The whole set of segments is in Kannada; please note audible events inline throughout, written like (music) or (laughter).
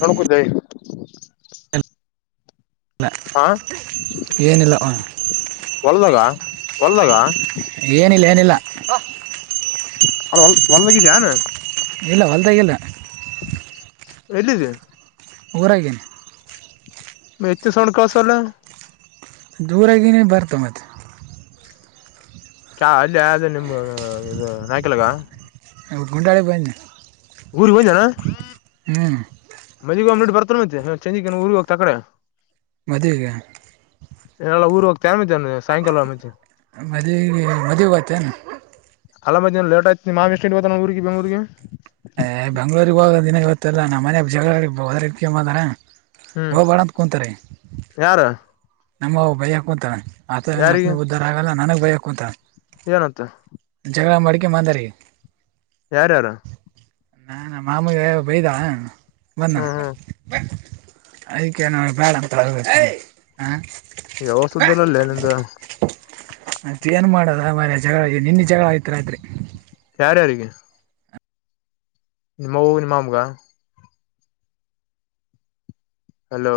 ಎಣ ಕೊ ಜ ಹಾ ಏನಿಲ್ಲ ಆ, ಹೊಲ್ದಾಗ ಹೊಲ್ದಾಗ ಏನಿಲ್ಲ ಏನಿಲ್ಲ ಅ ಭಲದಿ ಜಾನ ಇಲ್ಲ ಹೊಲ್ದಾಗಿಲ್ಲ ಎಲ್ಲಿದೆ ಹೊರಗೆ (unintelligible) ದೂರಗೇ ಬರ್ತ ಮತ್ತ ಕ ಅಲ್ಲಿ ಆದ ನಿಮ ಇದು ನಾಯ್ಕಲ್ಗ ಹ ಗುಂಡಾಡೆ ಬನ್ನ ಊರಿ ಹಂದಾನ ಹ್ಮ್ ಮಜಗ ಅಂಬ್ಲಿಟ್ ಬರ್ತಾನ ಮತ್ತ ಚಂಜಿ ಊರಿಗೆ ಹೋಗ್ತ ತ ಕಡೆ ಮದುವೆಗ ಎಲ್ಲ ಊರು ಹೋಗ್ತ ಆ ಸಾಯಂಕಾಲ ಆಮತಿ ಮದುವ ಮದ್ಗತ್ತನು ಅಲ್ಲ ಲೇಟ್ ಆಯತಿ ಮಾಮ್ ಎಷ್ಟ ಇ ಬತ ನ ಊರಿಗೆ ಬೆರಿಗೆ ಏ ಬೆಂಗ್ಳೂರಿಗೆ ಹೋಗ ದಿನ ಗೊತ್ತಲ್ಲಾ ನಮ್ಮ ಮನ ಜಗಳದಕ್ಕೆ ಮಾರ ಹ್ಮ್ ಹ ಬಾಳಂತ ಕುಂತಾರೀ ಯಾರ ನಮ್ಮ ಬಯ ಕುಂತ ಆತ ಹತ್ನ ಉದ್ದಾರ ಆಗಲ್ಲ ನನಗ್ ಬಯಕು ಅಂತ ಏನತ್ತ ಜಗಳ ಮಡಿಕೆ ಮಾಂದಾರಿ ಯಾರು ಯಾರು ನಾಾನ ಮಾಮೂ ಬಯದಾವ ಬಂದಾನ ಹ್ಮ್ ಹ್ಮ್ ಅಯ್ಕ ನೋ ಬೇಡ ಅಂತ ಹ ಯಾವ ಸ್ದಲ್ಲಲ್ಲ ಅಲ್ಲಿಂದ ಮತ್ ಏನ್ ಮಾಡದ ಮರ ಜಗಳ ನಿನ್ನ ಜಗಳ ಆಯ್ತ್ ರಾತ್ರಿ ಯಾರ ಯಾರಿಗೆ ನಿಮ್ಮ ಹೂ ನಿಮ್ಮ ಅಮ್ಗ ಹಲೋ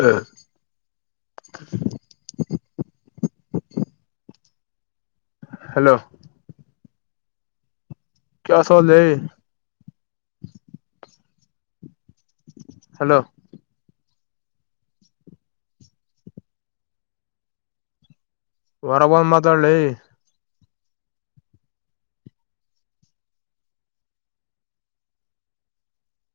ಹಾ (unintelligible) (inaudible) ಹಲೋ ಕ ಸಲ್ ಹಲೋ ಹೊರಬಂದ್ ಮಾತಾಡ್ಲಿ